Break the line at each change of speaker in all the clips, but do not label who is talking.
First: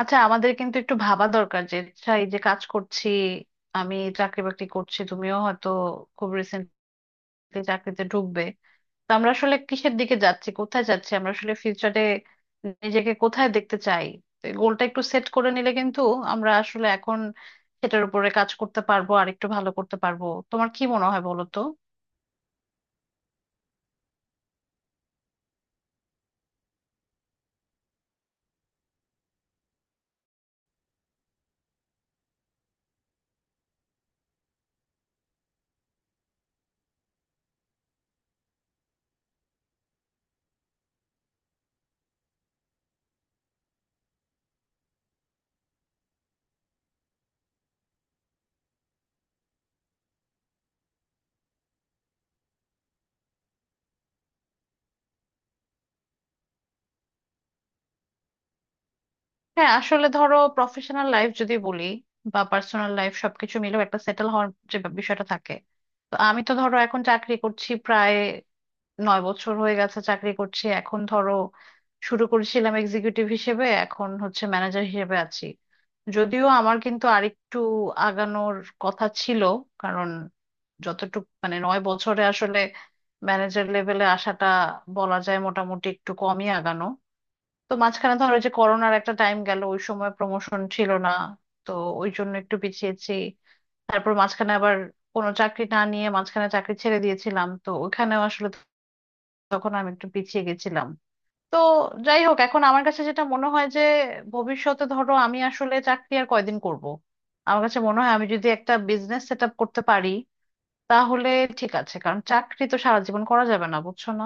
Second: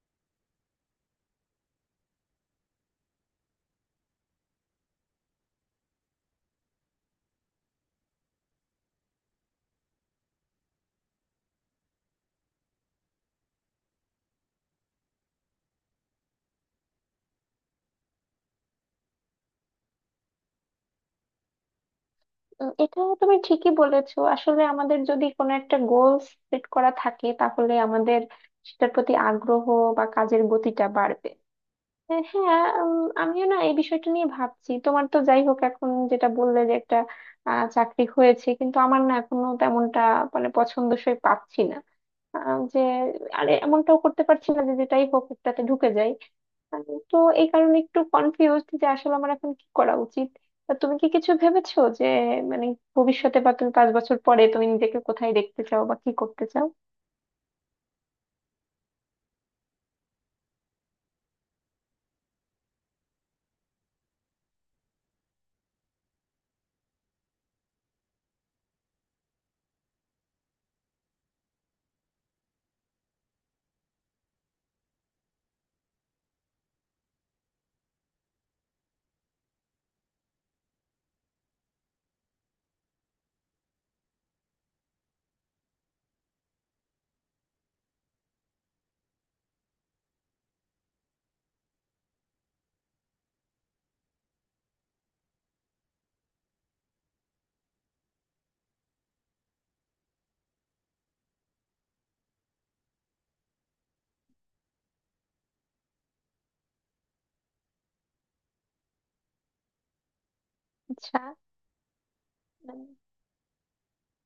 আচ্ছা, আমাদের কিন্তু একটু ভাবা দরকার যে আচ্ছা এই যে কাজ করছি, আমি চাকরি বাকরি করছি, তুমিও হয়তো খুব রিসেন্টলি চাকরিতে ঢুকবে। তো আমরা আসলে কিসের দিকে যাচ্ছি, কোথায় যাচ্ছি, আমরা আসলে ফিউচারে নিজেকে কোথায় দেখতে চাই। তো এই গোলটা একটু সেট করে নিলে কিন্তু আমরা আসলে এখন সেটার উপরে কাজ করতে পারবো, আর একটু ভালো করতে পারবো। তোমার কি মনে হয় বলো তো?
এটা তুমি ঠিকই বলেছো। আসলে আমাদের যদি কোনো একটা গোল সেট করা থাকে, তাহলে আমাদের সেটার প্রতি আগ্রহ বা কাজের গতিটা বাড়বে। হ্যাঁ। আমিও না এই বিষয়টা নিয়ে ভাবছি। তোমার তো যাই হোক এখন যেটা বললে যে একটা চাকরি হয়েছে, কিন্তু আমার না এখনো তেমনটা মানে পছন্দসই পাচ্ছি না। আহ, যে আরে এমনটাও করতে পারছি না যে যেটাই হোক একটাতে ঢুকে যাই। আহ, তো এই কারণে একটু কনফিউজড যে আসলে আমার এখন কি করা উচিত। তা তুমি কি কিছু ভেবেছো যে মানে ভবিষ্যতে বা তুমি পাঁচ বছর পরে তুমি নিজেকে কোথায় দেখতে চাও বা কি করতে চাও?
হ্যাঁ, আসলে ধরো প্রফেশনাল লাইফ যদি বলি বা পার্সোনাল লাইফ, সবকিছু মিলেও একটা সেটেল হওয়ার যে বিষয়টা থাকে। তো আমি তো ধরো এখন চাকরি করছি, প্রায় 9 বছর হয়ে গেছে চাকরি করছি। এখন ধরো শুরু করেছিলাম এক্সিকিউটিভ হিসেবে, এখন হচ্ছে ম্যানেজার হিসেবে আছি। যদিও আমার কিন্তু আরেকটু আগানোর কথা ছিল, কারণ যতটুকু মানে 9 বছরে আসলে ম্যানেজার লেভেলে আসাটা বলা যায় মোটামুটি একটু কমই আগানো। তো মাঝখানে ধরো যে করোনার একটা টাইম গেল, ওই সময় প্রমোশন ছিল না, তো ওই জন্য একটু পিছিয়েছি। তারপর মাঝখানে আবার কোনো চাকরি না নিয়ে মাঝখানে চাকরি ছেড়ে দিয়েছিলাম, তো ওখানেও আসলে তখন আমি একটু পিছিয়ে গেছিলাম। তো যাই হোক, এখন আমার কাছে যেটা মনে হয় যে ভবিষ্যতে, ধরো আমি আসলে চাকরি আর কয়দিন করব, আমার কাছে মনে হয় আমি যদি একটা বিজনেস সেট আপ করতে পারি
আচ্ছা।
তাহলে ঠিক আছে, কারণ চাকরি তো সারা জীবন করা যাবে না, বুঝছো না?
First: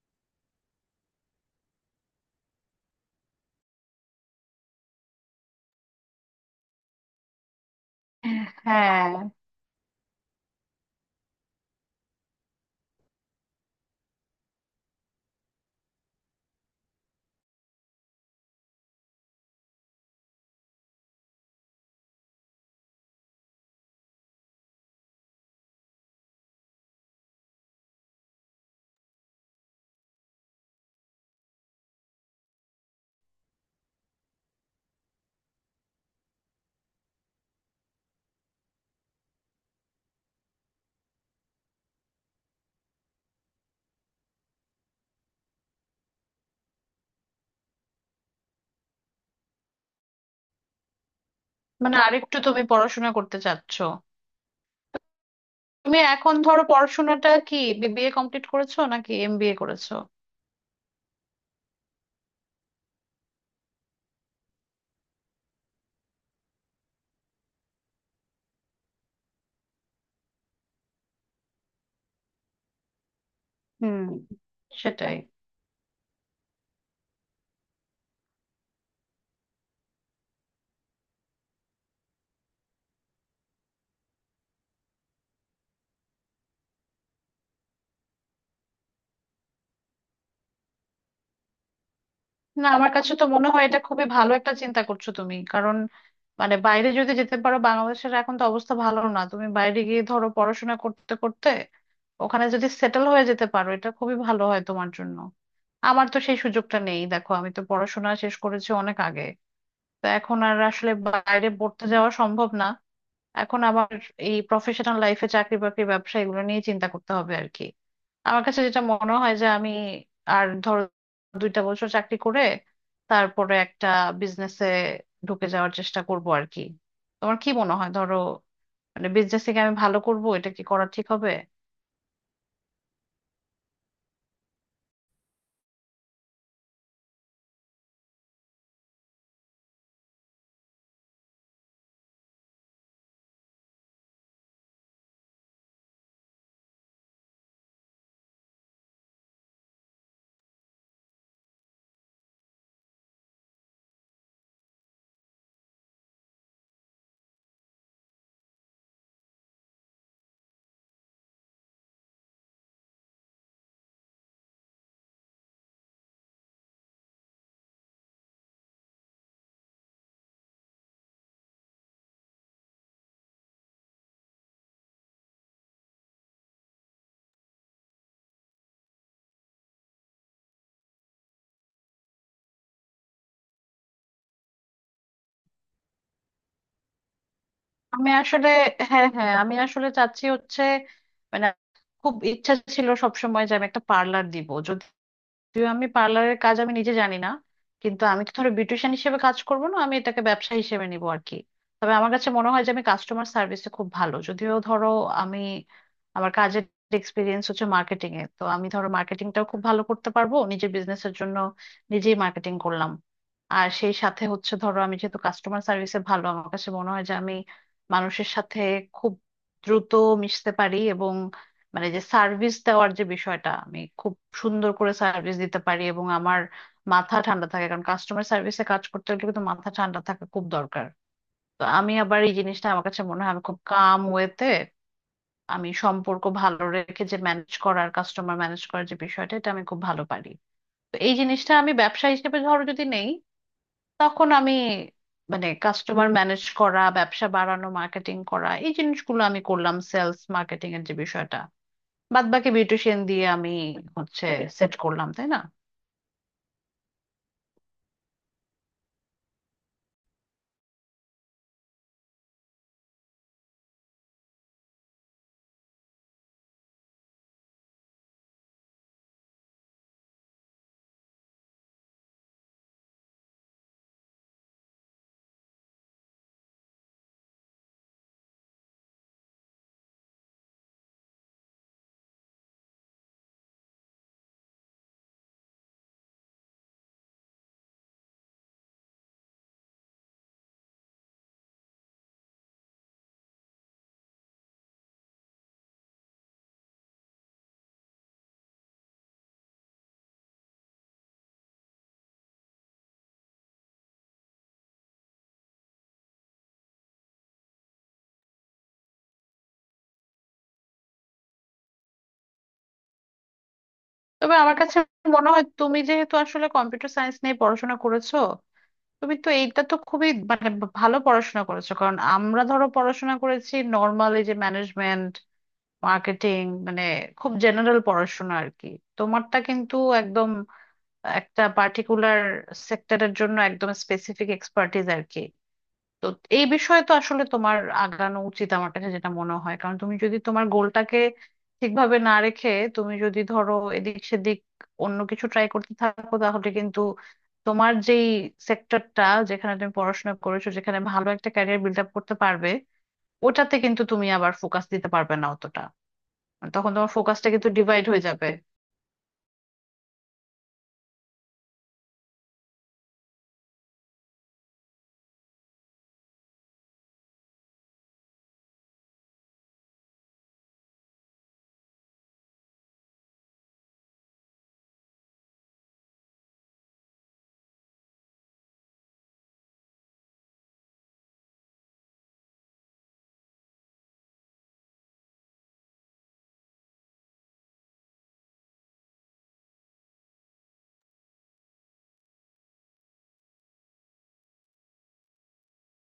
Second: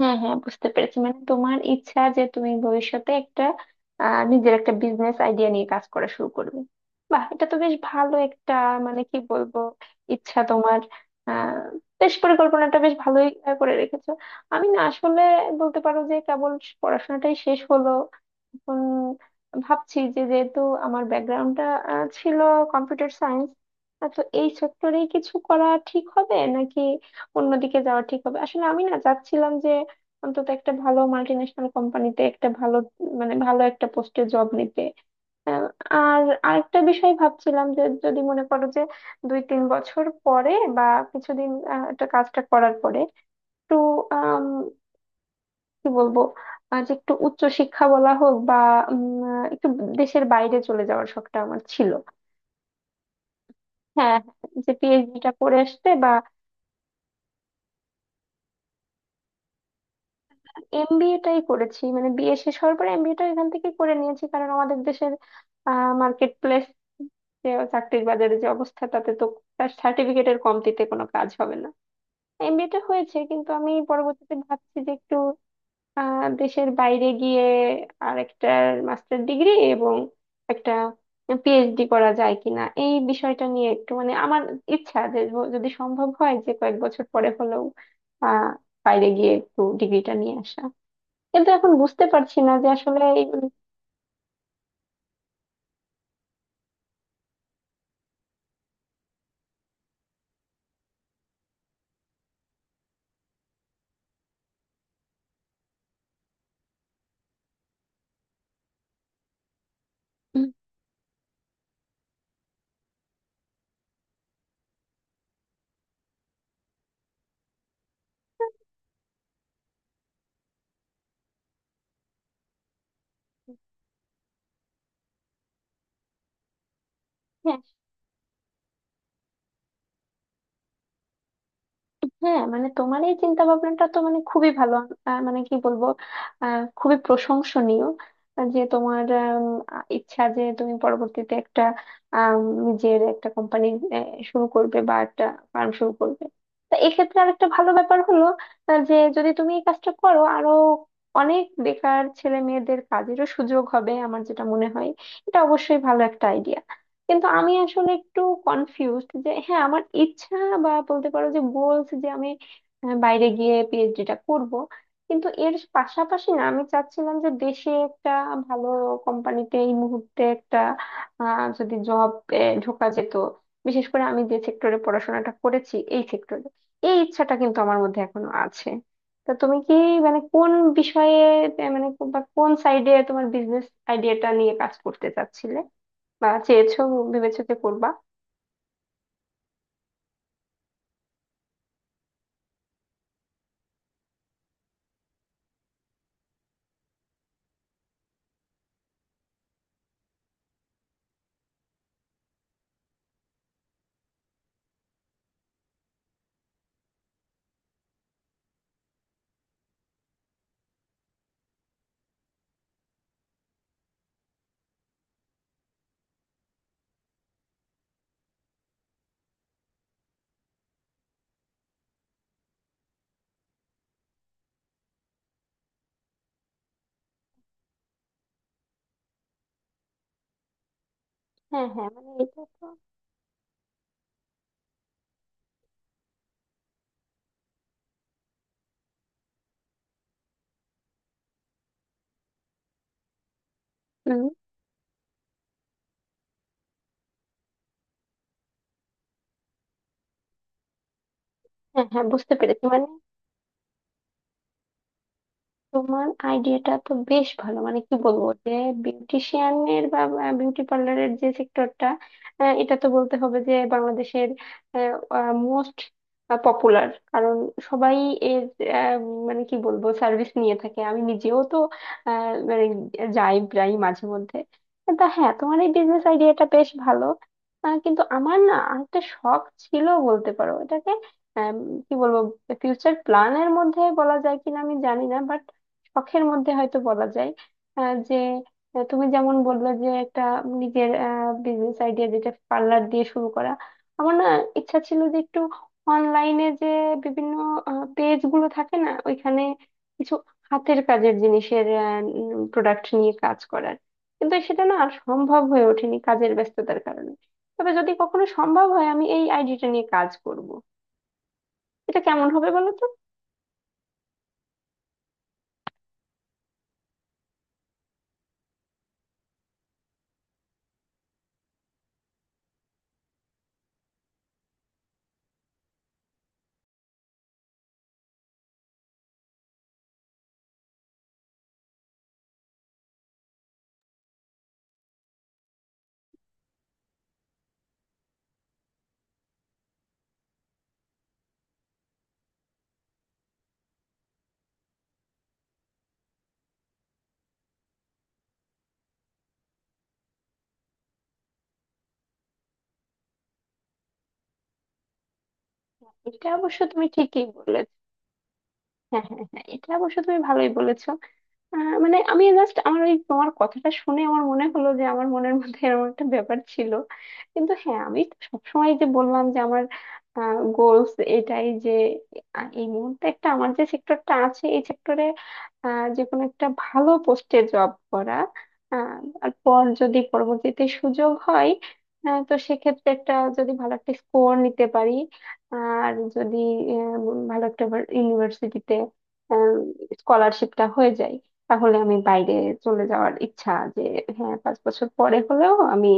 হ্যাঁ হ্যাঁ বুঝতে পেরেছি, মানে তোমার ইচ্ছা যে তুমি ভবিষ্যতে একটা নিজের একটা বিজনেস আইডিয়া নিয়ে কাজ করা শুরু করবে। বাহ, এটা তো বেশ ভালো একটা, মানে
হ্যাঁ,
কি বলবো, ইচ্ছা তোমার। আহ বেশ, পরিকল্পনাটা বেশ ভালোই করে রেখেছো। আমি না আসলে বলতে পারো যে কেবল পড়াশোনাটাই শেষ হলো। এখন ভাবছি যে যেহেতু আমার ব্যাকগ্রাউন্ডটা ছিল কম্পিউটার সায়েন্স, তো এই সেক্টরেই কিছু করা ঠিক হবে নাকি অন্যদিকে যাওয়া ঠিক হবে। আসলে আমি না চাচ্ছিলাম অন্তত একটা ভালো মাল্টি ন্যাশনাল কোম্পানিতে একটা ভালো, মানে ভালো একটা পোস্টে জব নিতে। আহ, আর আরেকটা বিষয় ভাবছিলাম যে যদি মনে করো যে 2-3 বছর পরে বা কিছুদিন একটা কাজটা করার পরে একটু আম, কি বলবো, যে একটু উচ্চ শিক্ষা বলা হোক বা উম, একটু দেশের বাইরে চলে যাওয়ার শখটা আমার ছিল।
মানে আরেকটু তুমি পড়াশোনা করতে চাচ্ছ।
হ্যাঁ, যে পিএইচডিটা করে আসতে
তুমি
বা।
এখন ধরো পড়াশোনাটা কি বিবিএ কমপ্লিট করেছো নাকি এমবিএ করেছো?
এমবিএ টাই করেছি, মানে বিএ শেষ হওয়ার পরে এমবিএ টা এখান থেকে করে নিয়েছি, কারণ আমাদের দেশের মার্কেট প্লেস, যে চাকরির বাজারে যে অবস্থা, তাতে তো তার সার্টিফিকেটের কমতিতে কোনো কাজ হবে না। এমবিএ টা হয়েছে, কিন্তু আমি
হুম,
পরবর্তীতে ভাবছি যে
সেটাই।
একটু দেশের বাইরে গিয়ে আর একটা মাস্টার ডিগ্রি এবং একটা পিএইচডি করা যায় কিনা, এই বিষয়টা নিয়ে একটু, মানে আমার ইচ্ছা যে যদি সম্ভব হয় যে কয়েক বছর পরে হলেও আহ বাইরে গিয়ে একটু ডিগ্রিটা নিয়ে আসা। কিন্তু এখন বুঝতে পারছি না
না,
যে
আমার
আসলে
কাছে
এই
তো মনে হয় এটা খুবই ভালো একটা চিন্তা করছো তুমি, কারণ মানে বাইরে যদি যেতে পারো, বাংলাদেশের এখন তো অবস্থা ভালো না, তুমি বাইরে গিয়ে ধরো পড়াশোনা করতে করতে ওখানে যদি সেটেল হয়ে যেতে পারো, এটা খুবই ভালো হয় তোমার জন্য। আমার তো সেই সুযোগটা নেই, দেখো আমি তো পড়াশোনা শেষ করেছি অনেক আগে, তো এখন
মানে।
আর আসলে বাইরে পড়তে যাওয়া সম্ভব না। এখন আবার এই প্রফেশনাল লাইফে চাকরি বাকরি ব্যবসা এগুলো নিয়ে চিন্তা করতে হবে আর কি। আমার কাছে যেটা মনে হয় যে আমি আর ধরো 2টা বছর চাকরি করে তারপরে একটা বিজনেসে ঢুকে যাওয়ার চেষ্টা করব আর কি। তোমার কি
হ্যাঁ
মনে হয় ধরো, মানে বিজনেস থেকে আমি ভালো করব, এটা কি করা ঠিক হবে?
হ্যাঁ মানে তোমার এই চিন্তা ভাবনাটা তো মানে খুবই ভালো, মানে কি বলবো, খুবই প্রশংসনীয়, যে তোমার ইচ্ছা যে তুমি পরবর্তীতে একটা আম, নিজের একটা কোম্পানি শুরু করবে বা একটা ফার্ম শুরু করবে। তো এক্ষেত্রে আর একটা ভালো ব্যাপার হলো, যে যদি তুমি এই কাজটা করো, আরো অনেক বেকার ছেলে মেয়েদের কাজেরও সুযোগ হবে। আমার যেটা মনে হয়, এটা অবশ্যই ভালো একটা আইডিয়া। কিন্তু আমি আসলে একটু কনফিউজড, যে হ্যাঁ, আমার ইচ্ছা বা বলতে পারো যে গোলস, যে আমি বাইরে গিয়ে পিএইচডিটা করব। কিন্তু এর পাশাপাশি না আমি চাচ্ছিলাম যে দেশে একটা ভালো কোম্পানিতে এই মুহূর্তে একটা যদি জব ঢোকা যেত, বিশেষ করে আমি যে সেক্টরে পড়াশোনাটা করেছি এই সেক্টরে। এই ইচ্ছাটা কিন্তু আমার মধ্যে এখনো আছে। তা তুমি কি, মানে কোন বিষয়ে, মানে বা কোন সাইডে তোমার বিজনেস আইডিয়াটা নিয়ে কাজ করতে চাচ্ছিলে বা চেয়েছো, ভেবেছো যে করবা?
আমি আসলে হ্যাঁ হ্যাঁ, আমি আসলে চাচ্ছি হচ্ছে মানে, খুব ইচ্ছা ছিল সবসময় যে আমি একটা পার্লার দিব। যদিও আমি পার্লারের কাজ আমি নিজে জানি না, কিন্তু আমি তো ধরো বিউটিশিয়ান হিসেবে কাজ করব না, আমি এটাকে ব্যবসা হিসেবে নিব আর কি। তবে আমার কাছে মনে হয় যে আমি কাস্টমার সার্ভিসে খুব ভালো। যদিও ধরো আমি, আমার কাজের এক্সপিরিয়েন্স হচ্ছে মার্কেটিং এ, তো আমি ধরো মার্কেটিংটাও খুব ভালো করতে পারবো নিজের বিজনেসের জন্য, নিজেই মার্কেটিং করলাম। আর সেই সাথে হচ্ছে ধরো আমি যেহেতু কাস্টমার সার্ভিসে ভালো, আমার কাছে মনে হয় যে আমি মানুষের সাথে খুব দ্রুত মিশতে পারি, এবং মানে যে সার্ভিস দেওয়ার যে বিষয়টা, আমি খুব সুন্দর করে সার্ভিস দিতে পারি, এবং আমার মাথা ঠান্ডা থাকে। কারণ কাস্টমার সার্ভিসে কাজ করতে হলে কিন্তু মাথা ঠান্ডা থাকা খুব দরকার। তো
হ্যাঁ হ্যাঁ
আমি
মানে
আবার এই
এটা তো।
জিনিসটা আমার কাছে মনে হয় আমি খুব কাম ওয়েতে, আমি সম্পর্ক ভালো রেখে যে ম্যানেজ করার, কাস্টমার ম্যানেজ করার যে বিষয়টা, এটা আমি খুব ভালো পারি। তো এই জিনিসটা আমি ব্যবসা হিসেবে ধরো যদি নেই,
হম।
তখন আমি মানে কাস্টমার ম্যানেজ করা, ব্যবসা বাড়ানো, মার্কেটিং করা, এই জিনিসগুলো আমি করলাম, সেলস মার্কেটিং এর যে বিষয়টা।
হ্যাঁ হ্যাঁ
বাদ
বুঝতে
বাকি
পেরেছি মানে।
বিউটিশিয়ান দিয়ে আমি হচ্ছে সেট করলাম, তাই না?
তোমার আইডিয়াটা তো বেশ ভালো। মানে কি বলবো যে বিউটিশিয়ানের বা বিউটি পার্লারের যে সেক্টরটা, এটা তো বলতে হবে যে বাংলাদেশের মোস্ট পপুলার। কারণ সবাই এর আহ, মানে কি বলবো সার্ভিস নিয়ে থাকে। আমি নিজেও তো মানে যাই প্রায় মাঝে মধ্যে। তা হ্যাঁ, তোমার এই বিজনেস আইডিয়াটা বেশ ভালো। কিন্তু আমার না আরেকটা শখ ছিল, বলতে পারো এটাকে আম, কি বলবো, ফিউচার প্ল্যানের মধ্যে বলা যায় কিনা আমি জানি না, শখের মধ্যে হয়তো বলা যায়। আহ, যে তুমি যেমন বললে যে একটা নিজের বিজনেস আইডিয়া যেটা পার্লার দিয়ে শুরু করা, আমার না ইচ্ছা ছিল যে একটু অনলাইনে যে বিভিন্ন পেজ গুলো থাকে না, ওইখানে কিছু হাতের কাজের জিনিসের প্রোডাক্ট নিয়ে কাজ করার। কিন্তু সেটা না আর সম্ভব হয়ে ওঠেনি কাজের ব্যস্ততার কারণে। তবে যদি কখনো সম্ভব হয়, আমি এই আইডিটা নিয়ে কাজ করব। এটা কেমন হবে বলো তো?
তবে আমার কাছে মনে হয় তুমি যেহেতু আসলে কম্পিউটার সায়েন্স নিয়ে পড়াশোনা করেছো, তুমি তো এইটা তো খুবই মানে ভালো পড়াশোনা করেছো। কারণ আমরা ধরো পড়াশোনা করেছি নর্মাল, এই যে ম্যানেজমেন্ট মার্কেটিং, মানে খুব জেনারেল পড়াশোনা আর কি। তোমারটা কিন্তু একদম একটা পার্টিকুলার সেক্টরের জন্য একদম স্পেসিফিক এক্সপার্টিস আর কি। তো এই বিষয়ে তো আসলে তোমার আগানো উচিত আমার কাছে যেটা মনে হয়, কারণ তুমি যদি তোমার গোলটাকে ঠিকভাবে না রেখে তুমি যদি ধরো এদিক সেদিক অন্য কিছু ট্রাই করতে থাকো, তাহলে কিন্তু তোমার যেই সেক্টরটা, যেখানে তুমি পড়াশোনা করেছো, যেখানে ভালো একটা ক্যারিয়ার বিল্ড আপ করতে পারবে, ওটাতে কিন্তু তুমি আবার ফোকাস দিতে পারবে না অতটা।
এটা
মানে
অবশ্য
তখন
তুমি
তোমার
ঠিকই
ফোকাসটা কিন্তু
বললে।
ডিভাইড হয়ে যাবে।
হ্যাঁ হ্যাঁ হ্যাঁ, এটা অবশ্য তুমি ভালোই বলেছো। মানে আমি জাস্ট আমার ওই তোমার কথাটা শুনে আমার মনে হলো যে আমার মনের মধ্যে এরকম একটা ব্যাপার ছিল। কিন্তু হ্যাঁ আমি তো সবসময় যে বললাম যে আমার গোলস এটাই যে এই মুহূর্তে একটা আমার যে সেক্টরটা আছে এই সেক্টরে যে কোনো একটা ভালো পোস্টে জব করা। আহ, আর পর যদি পরবর্তীতে সুযোগ হয়, তো সেক্ষেত্রে একটা যদি ভালো একটা স্কোর নিতে পারি, আর যদি ভালো একটা ইউনিভার্সিটিতে স্কলারশিপটা হয়ে যায়, তাহলে আমি বাইরে চলে যাওয়ার ইচ্ছা যে হ্যাঁ, 5 বছর পরে হলেও আমি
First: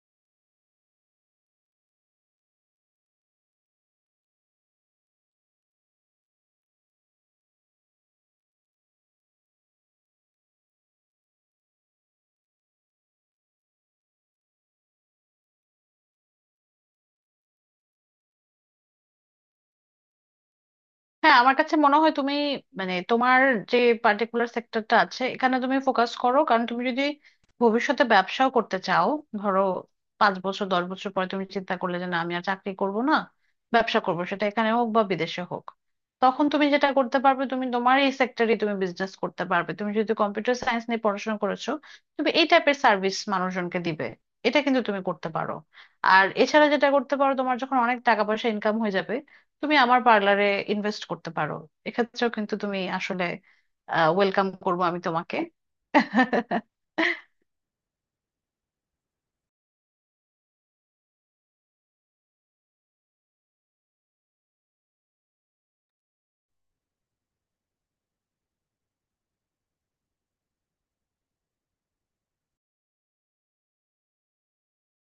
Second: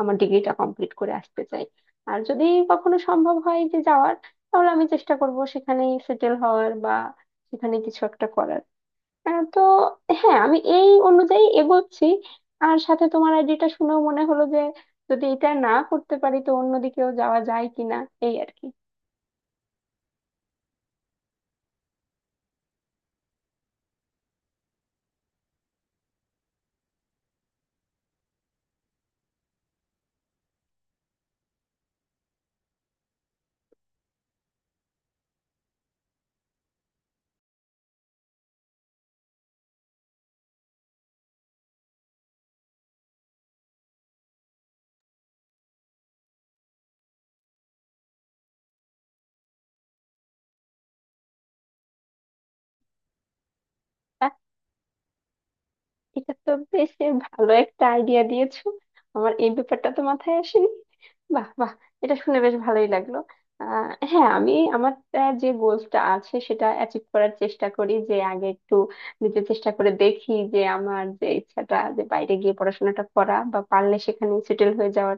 আমার ডিগ্রিটা কমপ্লিট করে আসতে চাই। আর যদি কখনো সম্ভব হয় যে যাওয়ার, তাহলে আমি চেষ্টা করব সেখানেই সেটেল হওয়ার বা সেখানে কিছু একটা করার। আহ, তো হ্যাঁ আমি এই অনুযায়ী এগোচ্ছি। আর সাথে তোমার আইডিটা শুনেও মনে হলো যে যদি এটা না করতে পারি তো অন্যদিকেও যাওয়া যায় কিনা, এই আর কি।
হ্যাঁ, আমার কাছে মনে হয় তুমি মানে তোমার যে পার্টিকুলার সেক্টরটা আছে, এখানে তুমি ফোকাস করো। কারণ তুমি যদি ভবিষ্যতে ব্যবসাও করতে চাও, ধরো 5 বছর 10 বছর পরে তুমি চিন্তা করলে যে না, আমি আর চাকরি করব না, ব্যবসা করব, সেটা এখানে হোক বা বিদেশে হোক, তখন তুমি যেটা করতে পারবে, তুমি তোমার এই সেক্টরে তুমি বিজনেস করতে পারবে। তুমি যদি কম্পিউটার সায়েন্স নিয়ে পড়াশোনা করেছো, তুমি এই টাইপের সার্ভিস মানুষজনকে দিবে, এটা কিন্তু তুমি করতে পারো। আর এছাড়া যেটা করতে পারো, তোমার যখন অনেক টাকা পয়সা ইনকাম হয়ে যাবে, তুমি আমার পার্লারে ইনভেস্ট করতে পারো। এক্ষেত্রেও কিন্তু তুমি আসলে, ওয়েলকাম করবো আমি তোমাকে।
এটা তো বেশ ভালো একটা আইডিয়া দিয়েছো। আমার এই ব্যাপারটা তো মাথায় আসেনি। বাহ বাহ, এটা শুনে বেশ ভালোই লাগলো। হ্যাঁ, আমি আমার যে গোলসটা আছে সেটা অ্যাচিভ করার চেষ্টা করি, যে আগে একটু নিজে চেষ্টা করে দেখি যে আমার যে ইচ্ছাটা যে বাইরে গিয়ে পড়াশোনাটা করা বা পারলে সেখানে সেটেল হয়ে যাওয়ার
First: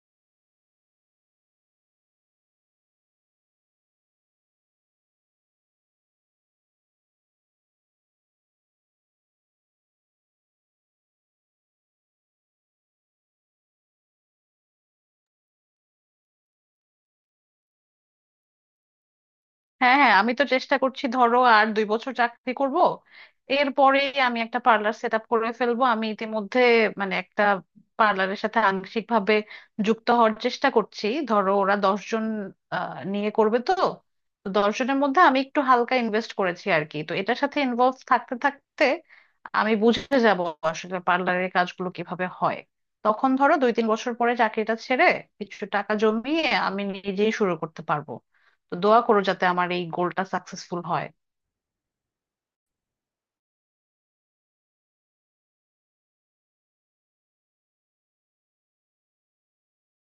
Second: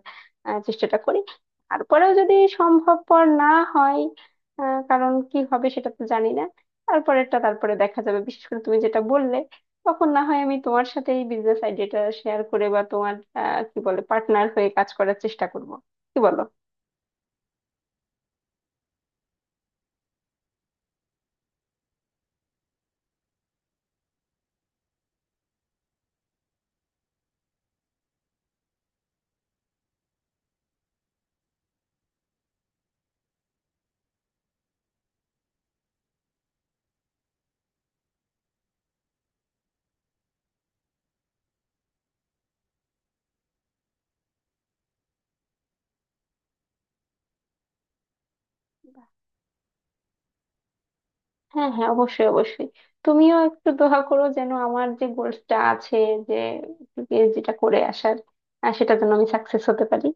চেষ্টাটা করি। তারপরেও যদি সম্ভবপর না হয়, কারণ কি হবে সেটা তো জানি না। তারপরেরটা তারপরে দেখা যাবে, বিশেষ করে তুমি যেটা বললে। তখন না হয় আমি তোমার সাথে এই বিজনেস আইডিয়াটা শেয়ার করে বা তোমার কি বলে পার্টনার হয়ে কাজ করার চেষ্টা করব। কি বলো?
হ্যাঁ হ্যাঁ, আমি তো চেষ্টা করছি ধরো আর 2 বছর চাকরি করব, এরপরে আমি একটা পার্লার সেট আপ করে ফেলবো। আমি ইতিমধ্যে মানে একটা পার্লারের সাথে আংশিক ভাবে যুক্ত হওয়ার চেষ্টা করছি। ধরো ওরা দশজন নিয়ে করবে, তো তো দশজনের মধ্যে আমি একটু হালকা ইনভেস্ট করেছি আর কি। তো এটার সাথে ইনভলভ থাকতে থাকতে আমি বুঝে যাব আসলে পার্লারের কাজগুলো কিভাবে হয়। তখন ধরো 2-3 বছর পরে চাকরিটা ছেড়ে, কিছু টাকা জমিয়ে আমি নিজেই শুরু করতে পারবো। তো দোয়া করো যাতে আমার এই গোলটা সাকসেসফুল হয়।
হ্যাঁ হ্যাঁ অবশ্যই অবশ্যই। তুমিও একটু দোয়া করো যেন আমার যে গোলসটা আছে, যে পিএইচডিটা করে আসার, সেটা যেন আমি সাকসেস হতে পারি।